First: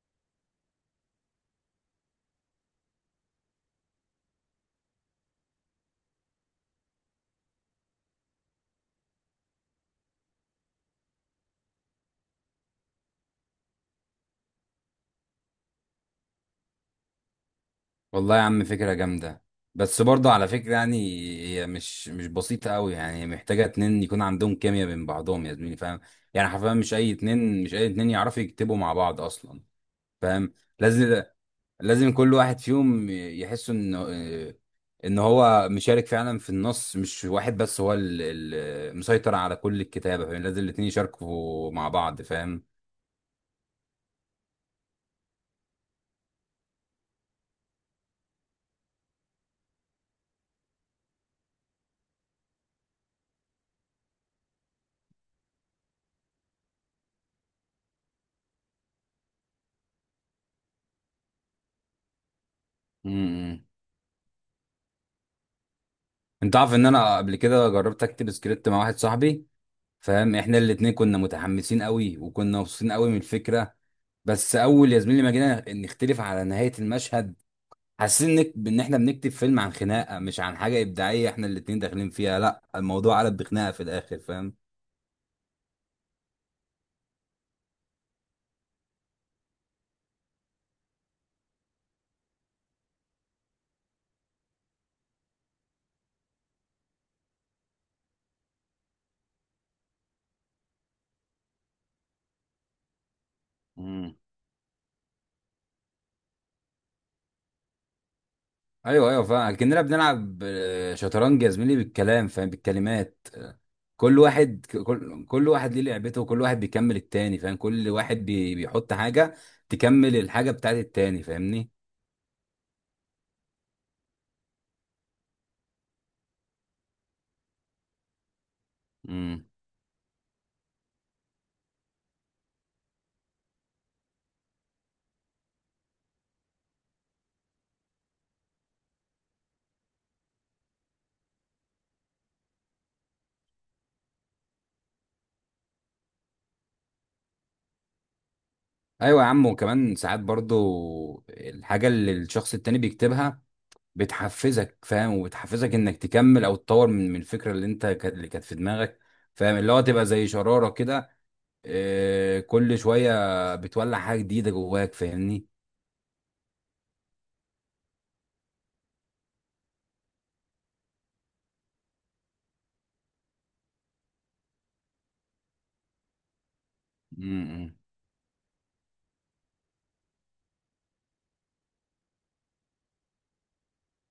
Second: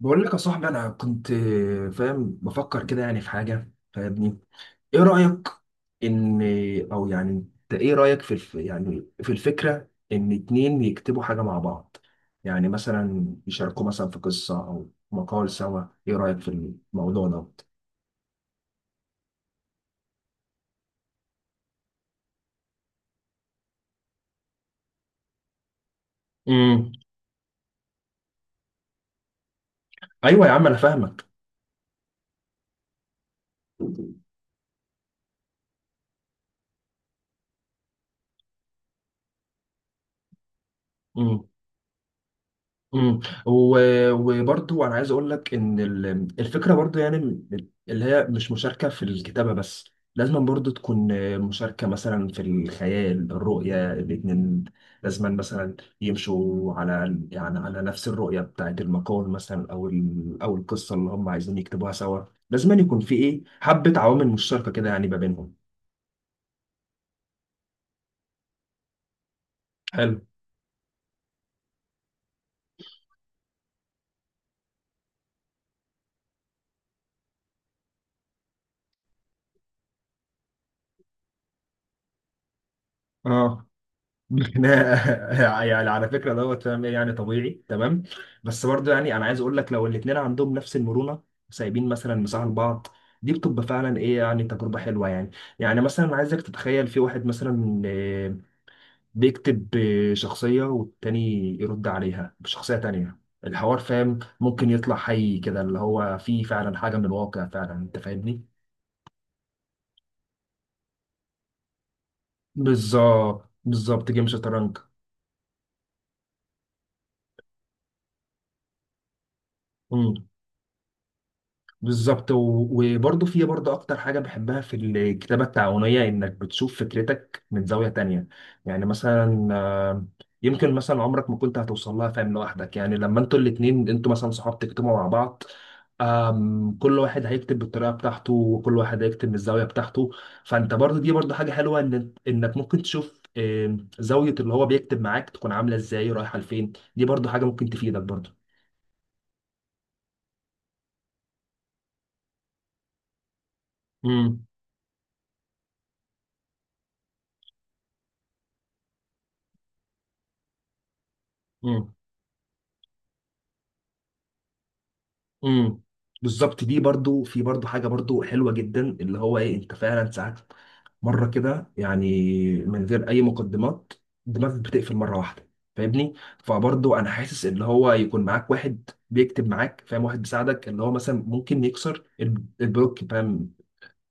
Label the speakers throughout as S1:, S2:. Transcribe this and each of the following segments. S1: بقول لك يا صاحبي، انا كنت فاهم بفكر كده، يعني في حاجه فاهمني. ايه رايك ان او يعني انت ايه رايك في الف يعني في الفكره ان اتنين يكتبوا حاجه مع بعض؟ يعني مثلا يشاركوا مثلا في قصه او مقال سوا. ايه رايك في الموضوع ده؟
S2: والله يا عم، فكرة جامدة. بس برضه على فكرة يعني هي مش بسيطة قوي. يعني هي محتاجة اتنين يكون عندهم كيمياء بين بعضهم يا زميلي، فاهم. يعني حرفيا
S1: امم
S2: مش أي اتنين يعرفوا يكتبوا مع بعض أصلا،
S1: ايوه يا
S2: فاهم.
S1: عم انا
S2: لازم
S1: فاهمك.
S2: لازم كل واحد فيهم يحس إن هو مشارك فعلا في النص، مش واحد بس هو اللي مسيطر على كل الكتابة، فاهم. لازم الاتنين يشاركوا مع بعض، فاهم.
S1: امم وبرضو انا عايز اقول لك ان الفكره برضو، يعني اللي هي مش مشاركه في الكتابه بس، لازم برضو تكون مشاركه مثلا في الخيال الرؤيه الاتنين. لازم مثلا يمشوا على، يعني على نفس الرؤيه بتاعت المقال مثلا، او القصه اللي هم عايزين يكتبوها سوا. لازم يكون
S2: م-
S1: في ايه
S2: م.
S1: حبه عوامل مشتركه كده، يعني ما بينهم.
S2: انت عارف ان انا قبل كده جربت اكتب سكريبت مع واحد صاحبي،
S1: حلو.
S2: فاهم. احنا الاتنين كنا متحمسين قوي وكنا مبسوطين قوي من الفكره. بس اول يا زميلي ما جينا نختلف على نهايه المشهد، حاسين ان احنا بنكتب فيلم عن خناقه مش عن حاجه ابداعيه احنا الاتنين داخلين فيها. لا، الموضوع قلب
S1: اه.
S2: بخناقه في الاخر، فاهم.
S1: يعني على فكره دوت، فاهم؟ ايه يعني طبيعي تمام. بس برضه يعني انا عايز اقول لك، لو الاثنين عندهم نفس المرونه سايبين مثلا مساحه لبعض، دي بتبقى فعلا ايه يعني تجربه حلوه يعني. يعني مثلا عايزك تتخيل في واحد مثلا بيكتب شخصيه، والتاني يرد عليها بشخصيه تانيه. الحوار
S2: مم.
S1: فاهم ممكن يطلع حي كده، اللي هو فيه فعلا حاجه من الواقع فعلا، انت فاهمني؟
S2: ايوه ايوه فاهم، كاننا بنلعب شطرنج يا زميلي بالكلام، فاهم، بالكلمات.
S1: بالظبط بالظبط،
S2: كل
S1: جيم
S2: واحد
S1: شطرنج.
S2: كل واحد ليه لعبته وكل واحد بيكمل التاني، فاهم. كل واحد بيحط حاجه تكمل الحاجه بتاعت التاني، فاهمني.
S1: بالظبط. وبرضه في برضه اكتر حاجه بحبها في الكتابه التعاونيه، انك بتشوف فكرتك من زاويه تانية. يعني
S2: مم.
S1: مثلا يمكن مثلا عمرك ما كنت هتوصل لها فاهم لوحدك، يعني لما انتوا الاتنين انتوا مثلا صحاب تكتبوا مع بعض. كل واحد هيكتب بالطريقه بتاعته، وكل واحد هيكتب من الزاويه بتاعته. فانت برضه دي برضه حاجه حلوه، ان انك ممكن تشوف زاويه اللي هو بيكتب معاك تكون عامله ازاي، رايحه لفين. دي برضه حاجه ممكن تفيدك برضه.
S2: ايوه يا عم، وكمان ساعات برضو الحاجه اللي الشخص التاني بيكتبها بتحفزك، فاهم، وبتحفزك انك تكمل او تطور من الفكره اللي انت كانت اللي كانت في دماغك، فاهم. اللي هو تبقى زي شراره كده.
S1: امم.
S2: كل شويه بتولع حاجه جديده جواك، فاهمني.
S1: امم. بالظبط. دي برضو في برضو حاجه برضو حلوه جدا، اللي هو ايه، انت فعلا ساعات مره كده يعني من غير اي مقدمات دماغك بتقفل مره واحده، فاهمني؟ فبرضو انا حاسس ان
S2: امم.
S1: هو يكون معاك واحد بيكتب معاك فاهم، واحد بيساعدك اللي هو مثلا ممكن يكسر البلوك فاهم.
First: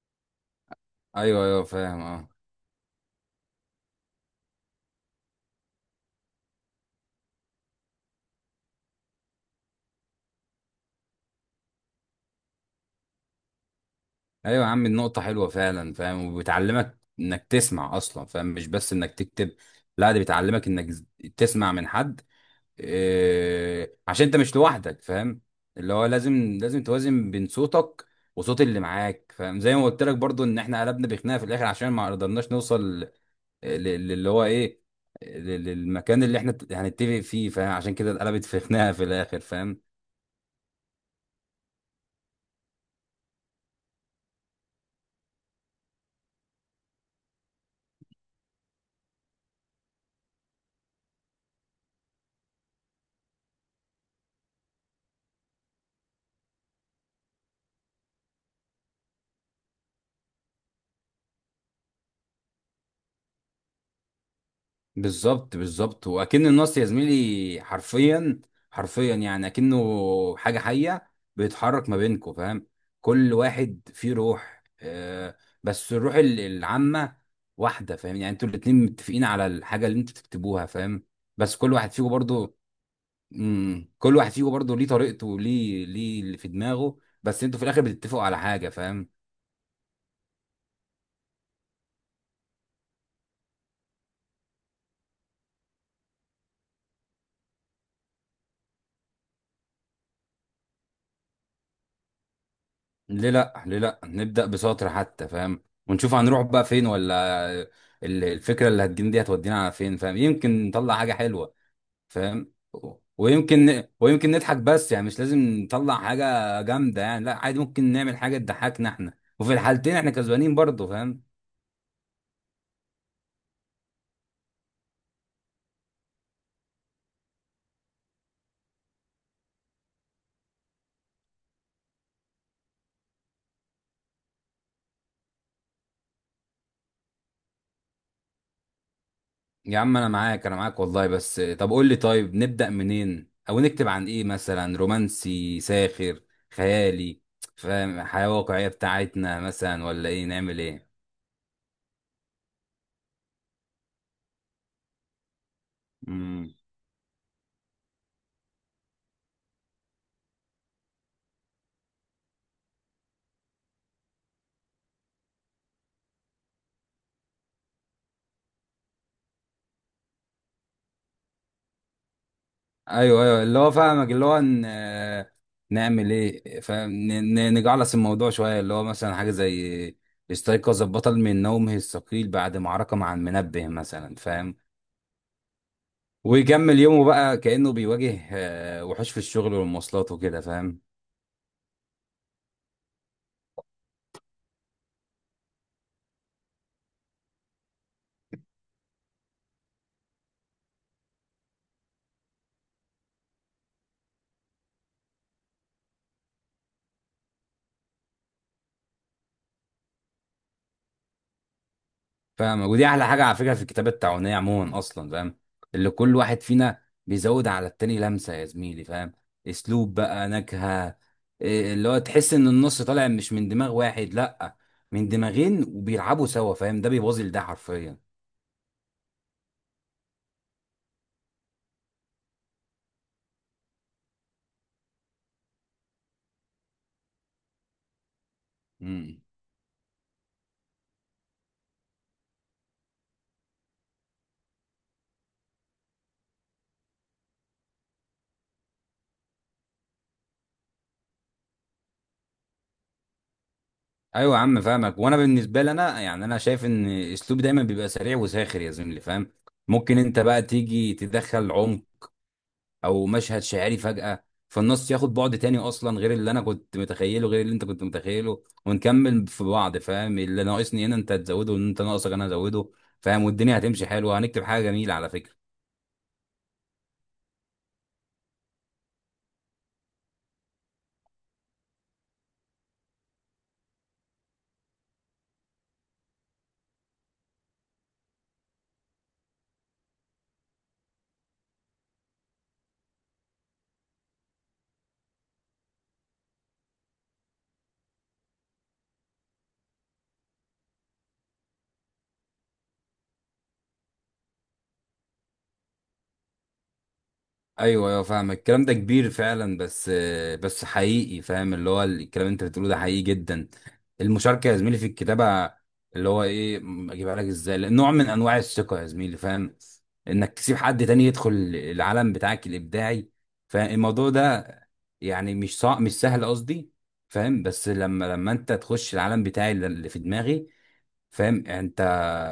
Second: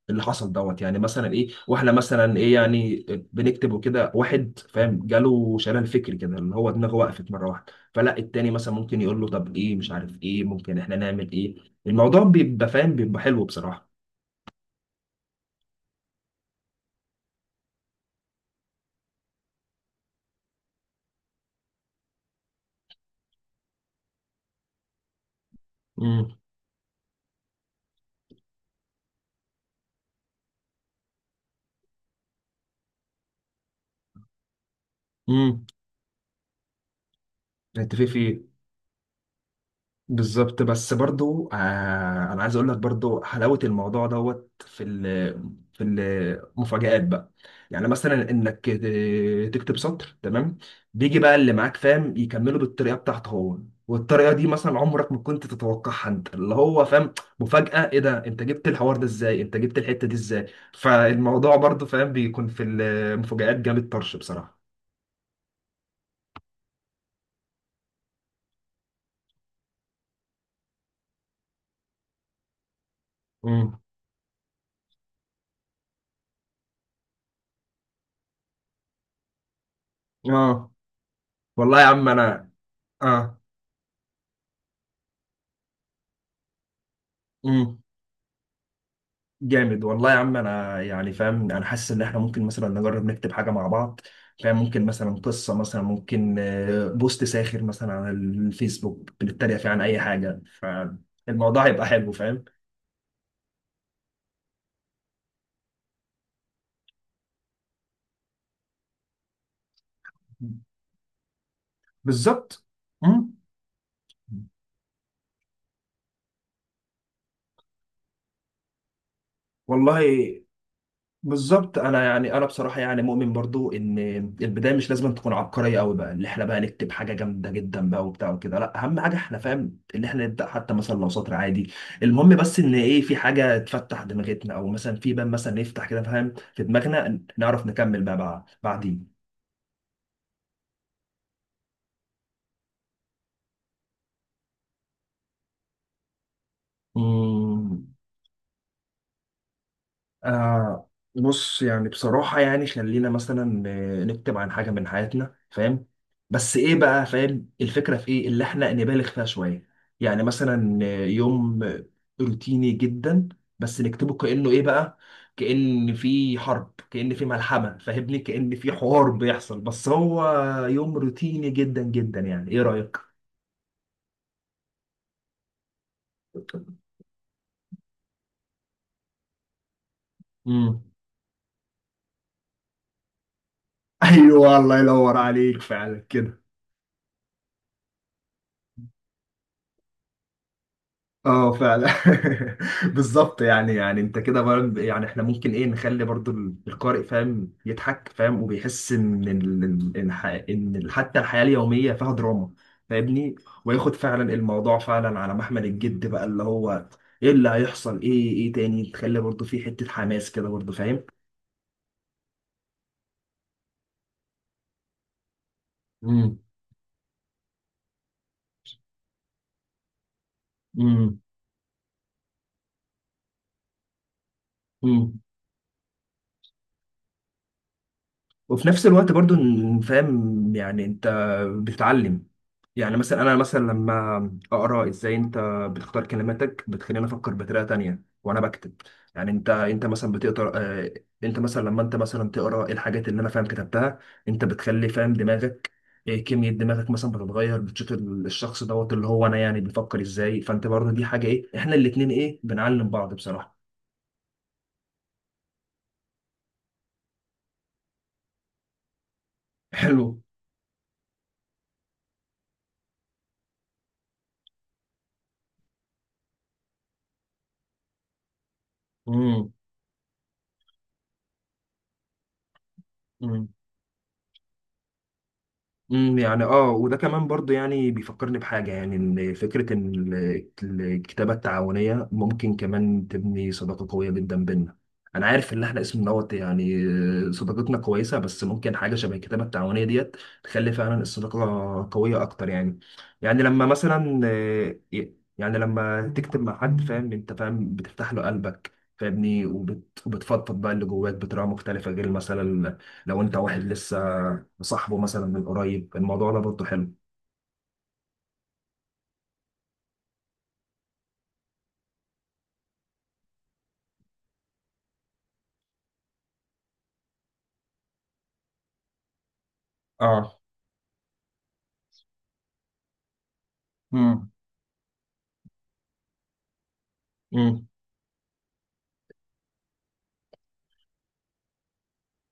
S1: اللي حصل دوت، يعني مثلا
S2: ايوه
S1: ايه،
S2: ايوه
S1: واحنا
S2: فاهم، اه.
S1: مثلا ايه يعني بنكتب وكده، واحد فاهم جاله شلل فكري كده، اللي هو دماغه وقفت مره واحده، فلا التاني مثلا ممكن يقول له طب ايه، مش عارف ايه ممكن احنا نعمل ايه. الموضوع بيبقى فاهم بيبقى حلو بصراحه.
S2: ايوه يا عم النقطه حلوه فعلا، فاهم، وبتعلمك انك تسمع اصلا، فاهم. مش بس انك تكتب، لا، دي بتعلمك انك تسمع من حد، إيه، عشان انت مش لوحدك، فاهم. اللي هو لازم،
S1: امم.
S2: لازم توازن بين صوتك وصوت اللي معاك، فاهم. زي ما قلت لك برضو ان احنا قلبنا بخناقه في الاخر عشان ما قدرناش نوصل للي هو ايه،
S1: امم.
S2: للمكان اللي احنا هنتفق فيه، فاهم. عشان
S1: انت في
S2: كده
S1: في
S2: اتقلبت في خناقه في الاخر، فاهم.
S1: بالظبط. بس برضو انا عايز اقول لك برضو حلاوه الموضوع دوت في ال في المفاجآت بقى. يعني مثلا انك تكتب سطر تمام، بيجي بقى اللي معاك فاهم يكمله بالطريقه بتاعته هو. والطريقه دي مثلا عمرك ما كنت تتوقعها انت اللي هو فاهم. مفاجاه، ايه ده، انت جبت الحوار ده ازاي، انت جبت الحته دي ازاي. فالموضوع برضو فاهم بيكون في المفاجآت جامد طرش بصراحه.
S2: بالظبط بالظبط، واكن النص يا زميلي حرفيا، حرفيا يعني اكنه حاجه حيه بيتحرك ما بينكم، فاهم. كل
S1: امم.
S2: واحد فيه روح. بس الروح العامه واحده، فاهم. يعني انتوا الاتنين متفقين على الحاجه اللي انتوا تكتبوها،
S1: اه
S2: فاهم. بس كل
S1: والله يا
S2: واحد
S1: عم
S2: فيكم
S1: انا.
S2: برضو، كل واحد فيكم برضو ليه طريقته وليه اللي في دماغه، بس انتوا في
S1: اه
S2: الاخر بتتفقوا على حاجه، فاهم.
S1: جامد والله يا عم انا يعني فاهم، انا حاسس ان احنا ممكن مثلا نجرب نكتب حاجه مع بعض فاهم. ممكن مثلا قصه، مثلا ممكن بوست ساخر مثلا على الفيسبوك بنتريق فيه عن اي حاجه. فالموضوع هيبقى حلو فاهم.
S2: ليه لا، ليه لا نبدأ بسطر حتى، فاهم. ونشوف هنروح بقى فين، ولا الفكرة اللي هتجيلنا دي هتودينا على فين، فاهم. يمكن نطلع حاجة حلوة، فاهم.
S1: بالظبط.
S2: و-
S1: مم.
S2: ويمكن ويمكن نضحك، بس يعني مش لازم نطلع حاجة جامدة يعني. لا، عادي ممكن نعمل حاجة تضحكنا احنا. وفي الحالتين
S1: والله
S2: احنا كسبانين برضه، فاهم.
S1: بالظبط انا يعني انا بصراحه يعني مؤمن برضو ان البدايه مش لازم تكون عبقريه قوي بقى، اللي احنا بقى نكتب حاجه جامده جدا بقى وبتاع وكده، لا اهم حاجه احنا فاهم ان احنا نبدا حتى مثلا لو سطر عادي. المهم بس ان ايه في حاجه تفتح دماغتنا، او مثلا في باب مثلا يفتح كده فاهم، في دماغنا نعرف نكمل بقى بعدين.
S2: يا عم انا معاك، انا معاك والله. بس طب قول لي، طيب نبدأ منين او نكتب عن ايه؟ مثلا رومانسي ساخر خيالي،
S1: مم.
S2: فاهم. حياة واقعية بتاعتنا مثلا ولا ايه نعمل
S1: آه
S2: ايه؟
S1: بص يعني بصراحة يعني خلينا مثلا نكتب عن حاجة من حياتنا فاهم.
S2: امم.
S1: بس ايه بقى فاهم الفكرة، في ايه اللي احنا نبالغ فيها شوية. يعني مثلا يوم روتيني جدا، بس نكتبه كأنه ايه بقى، كأن في حرب، كأن في ملحمة، فاهمني؟ كأن في حوار بيحصل، بس هو يوم روتيني جدا جدا. يعني ايه رأيك؟
S2: ايوه ايوه اللي هو فاهمك، اللي هو ن... آه، نعمل ايه؟ فاهم. نجعلص الموضوع شويه، اللي هو مثلا حاجه زي
S1: مم.
S2: استيقظ البطل من نومه الثقيل بعد معركه مع المنبه مثلا،
S1: ايوه
S2: فاهم.
S1: الله ينور عليك فعلا كده.
S2: ويكمل يومه بقى كانه بيواجه وحوش في الشغل والمواصلات وكده، فاهم.
S1: اه فعلا. بالظبط. يعني انت كده يعني احنا ممكن ايه نخلي برضو القارئ فاهم يضحك فاهم، وبيحس ان حتى الحياة اليومية فيها دراما، فاهمني؟ وياخد فعلا الموضوع فعلا على محمل الجد بقى، اللي هو ايه اللي هيحصل، ايه ايه تاني تخلي برضو في حتة حماس كده برضو فاهم.
S2: فاهم ودي احلى حاجه على فكره في الكتابه التعاونيه عموما اصلا، فاهم. اللي كل
S1: امم.
S2: واحد فينا بيزود على التاني لمسه يا زميلي، فاهم. اسلوب بقى، نكهه، إيه. اللي هو تحس ان النص طالع مش من دماغ واحد، لا، من
S1: امم.
S2: دماغين وبيلعبوا سوا، فاهم. ده بيبوظ ده حرفيا.
S1: وفي نفس الوقت برضو فاهم يعني انت بتتعلم. يعني مثلا انا مثلا لما اقرا ازاي انت بتختار كلماتك بتخليني افكر بطريقه تانية وانا بكتب.
S2: امم.
S1: يعني انت مثلا بتقرا انت مثلا لما انت مثلا تقرا إيه الحاجات اللي انا فاهم كتبتها، انت بتخلي فاهم دماغك كمية دماغك مثلا بتتغير، بتشوف الشخص دوت اللي هو انا يعني بيفكر ازاي. فانت برضه دي حاجة ايه، احنا الاتنين ايه بنعلم بعض بصراحة.
S2: ايوه يا عم فاهمك. وانا بالنسبه لي انا يعني انا شايف ان اسلوبي دايما بيبقى سريع وساخر يا زميلي، فاهم. ممكن انت
S1: حلو.
S2: بقى تيجي تدخل عمق او مشهد شعري فجأة، فالنص ياخد بعد تاني اصلا، غير اللي انا كنت متخيله غير اللي انت كنت متخيله، ونكمل في بعض، فاهم. اللي ناقصني هنا انت هتزوده، وان انت ناقصك انا هزوده، فاهم.
S1: امم.
S2: والدنيا هتمشي حلوة، هنكتب حاجة جميلة على فكرة.
S1: امم. يعني اه، وده كمان برضو يعني بيفكرني بحاجة، يعني ان فكرة ان الكتابة التعاونية ممكن كمان تبني صداقة قوية جدا بينا. انا عارف ان احنا اسم دوت يعني صداقتنا كويسة، بس ممكن حاجة شبه الكتابة التعاونية ديت تخلي فعلا الصداقة قوية اكتر يعني. يعني لما مثلا يعني لما تكتب مع حد فاهم انت فاهم بتفتح له قلبك فاهمني، وبتفضفض بقى اللي جواك بطريقة مختلفة، غير مثلا لو انت واحد لسه صاحبه مثلا من قريب. الموضوع ده برضه حلو.
S2: ايوه ايوه فاهم، الكلام ده كبير فعلا. بس بس حقيقي، فاهم. اللي هو الكلام اللي انت بتقوله ده حقيقي جدا. المشاركه يا زميلي في الكتابه، اللي هو ايه، اجيبها لك ازاي؟ لأ، نوع من انواع الثقه يا زميلي، فاهم. انك
S1: اه.
S2: تسيب حد تاني يدخل العالم بتاعك الابداعي. فالموضوع
S1: امم.
S2: ده يعني مش صعب، مش سهل قصدي، فاهم.
S1: امم.
S2: بس لما انت تخش العالم بتاعي اللي في دماغي، فاهم. يعني انت،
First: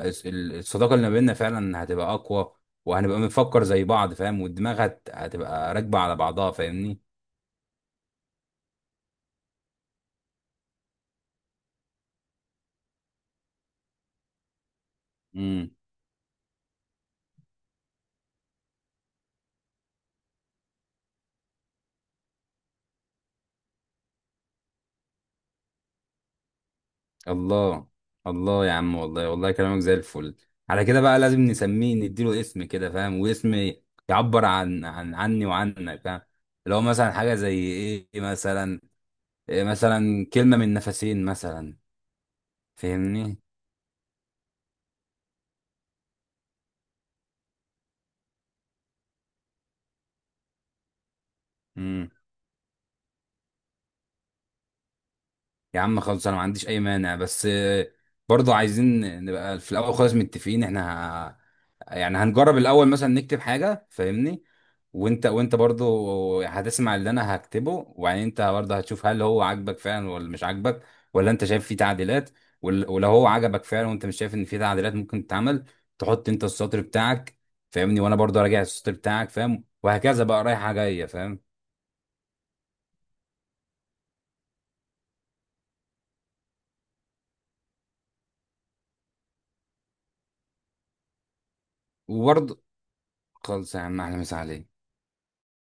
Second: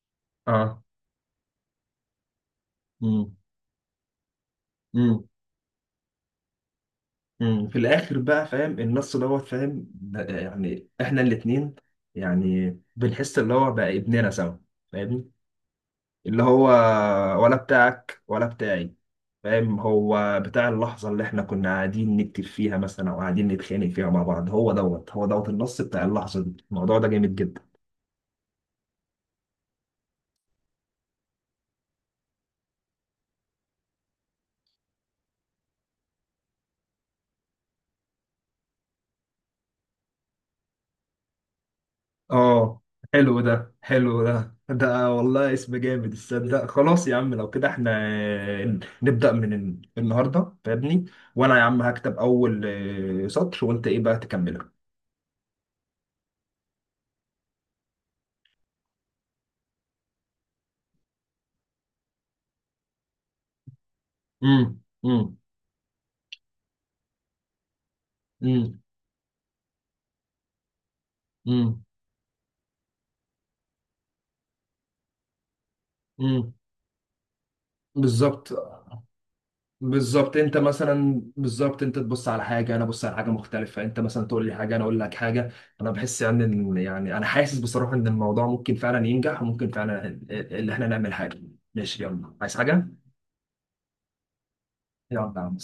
S1: اه.
S2: الصداقه اللي ما بيننا فعلا هتبقى اقوى، وهنبقى
S1: امم.
S2: بنفكر زي بعض، فاهم. والدماغ
S1: امم.
S2: هتبقى راكبه على بعضها، فاهمني.
S1: في الاخر بقى فاهم النص دوت فاهم يعني احنا الاتنين يعني بنحس اللي هو بقى ابننا سوا فاهمني.
S2: امم.
S1: اللي هو ولا بتاعك ولا بتاعي، فاهم؟ هو بتاع اللحظة اللي احنا كنا قاعدين نكتب فيها مثلا، او قاعدين نتخانق فيها مع بعض. هو دوت هو دوت النص بتاع اللحظة دي. الموضوع ده جامد جدا.
S2: الله، الله يا عم، والله والله كلامك زي الفل. على كده بقى لازم نسميه، نديله اسم كده، فاهم. واسم يعبر عن عن عني وعنك، فاهم. لو مثلا حاجه زي ايه مثلا، إيه مثلا، كلمه من نفسين مثلا،
S1: اه.
S2: فاهمني.
S1: حلو ده حلو ده والله اسم جامد، تصدق. خلاص يا عم لو كده احنا نبدأ من النهارده فاهمني. وانا يا عم هكتب اول سطر، وانت ايه بقى تكمله.
S2: يا عم خلاص انا ما عنديش اي مانع، بس برضه عايزين نبقى في الاول خالص متفقين احنا. يعني هنجرب الاول مثلا نكتب حاجه، فاهمني.
S1: امم.
S2: وانت
S1: امم.
S2: وانت برضه هتسمع اللي انا هكتبه، وبعدين انت برضه
S1: امم.
S2: هتشوف هل هو عاجبك فعلا ولا مش عاجبك، ولا انت شايف فيه
S1: امم.
S2: تعديلات. ولو هو عجبك فعلا وانت مش شايف ان فيه تعديلات ممكن تتعمل، تحط انت
S1: امم.
S2: السطر بتاعك، فاهمني. وانا برضه
S1: بالظبط
S2: راجع السطر بتاعك، فاهم، وهكذا
S1: بالظبط.
S2: بقى
S1: انت
S2: رايحه جايه،
S1: مثلا
S2: فاهم.
S1: بالظبط انت تبص على حاجه انا ابص على حاجه مختلفه، انت مثلا تقول لي حاجه انا اقول لك حاجه. انا بحس يعني ان يعني انا حاسس بصراحه ان الموضوع ممكن فعلا ينجح، وممكن فعلا ان احنا نعمل حاجه. ماشي، يلا عايز
S2: وبرضه
S1: حاجه.
S2: خلص يا عم، احلى مسا عليك.
S1: يلا يا عم.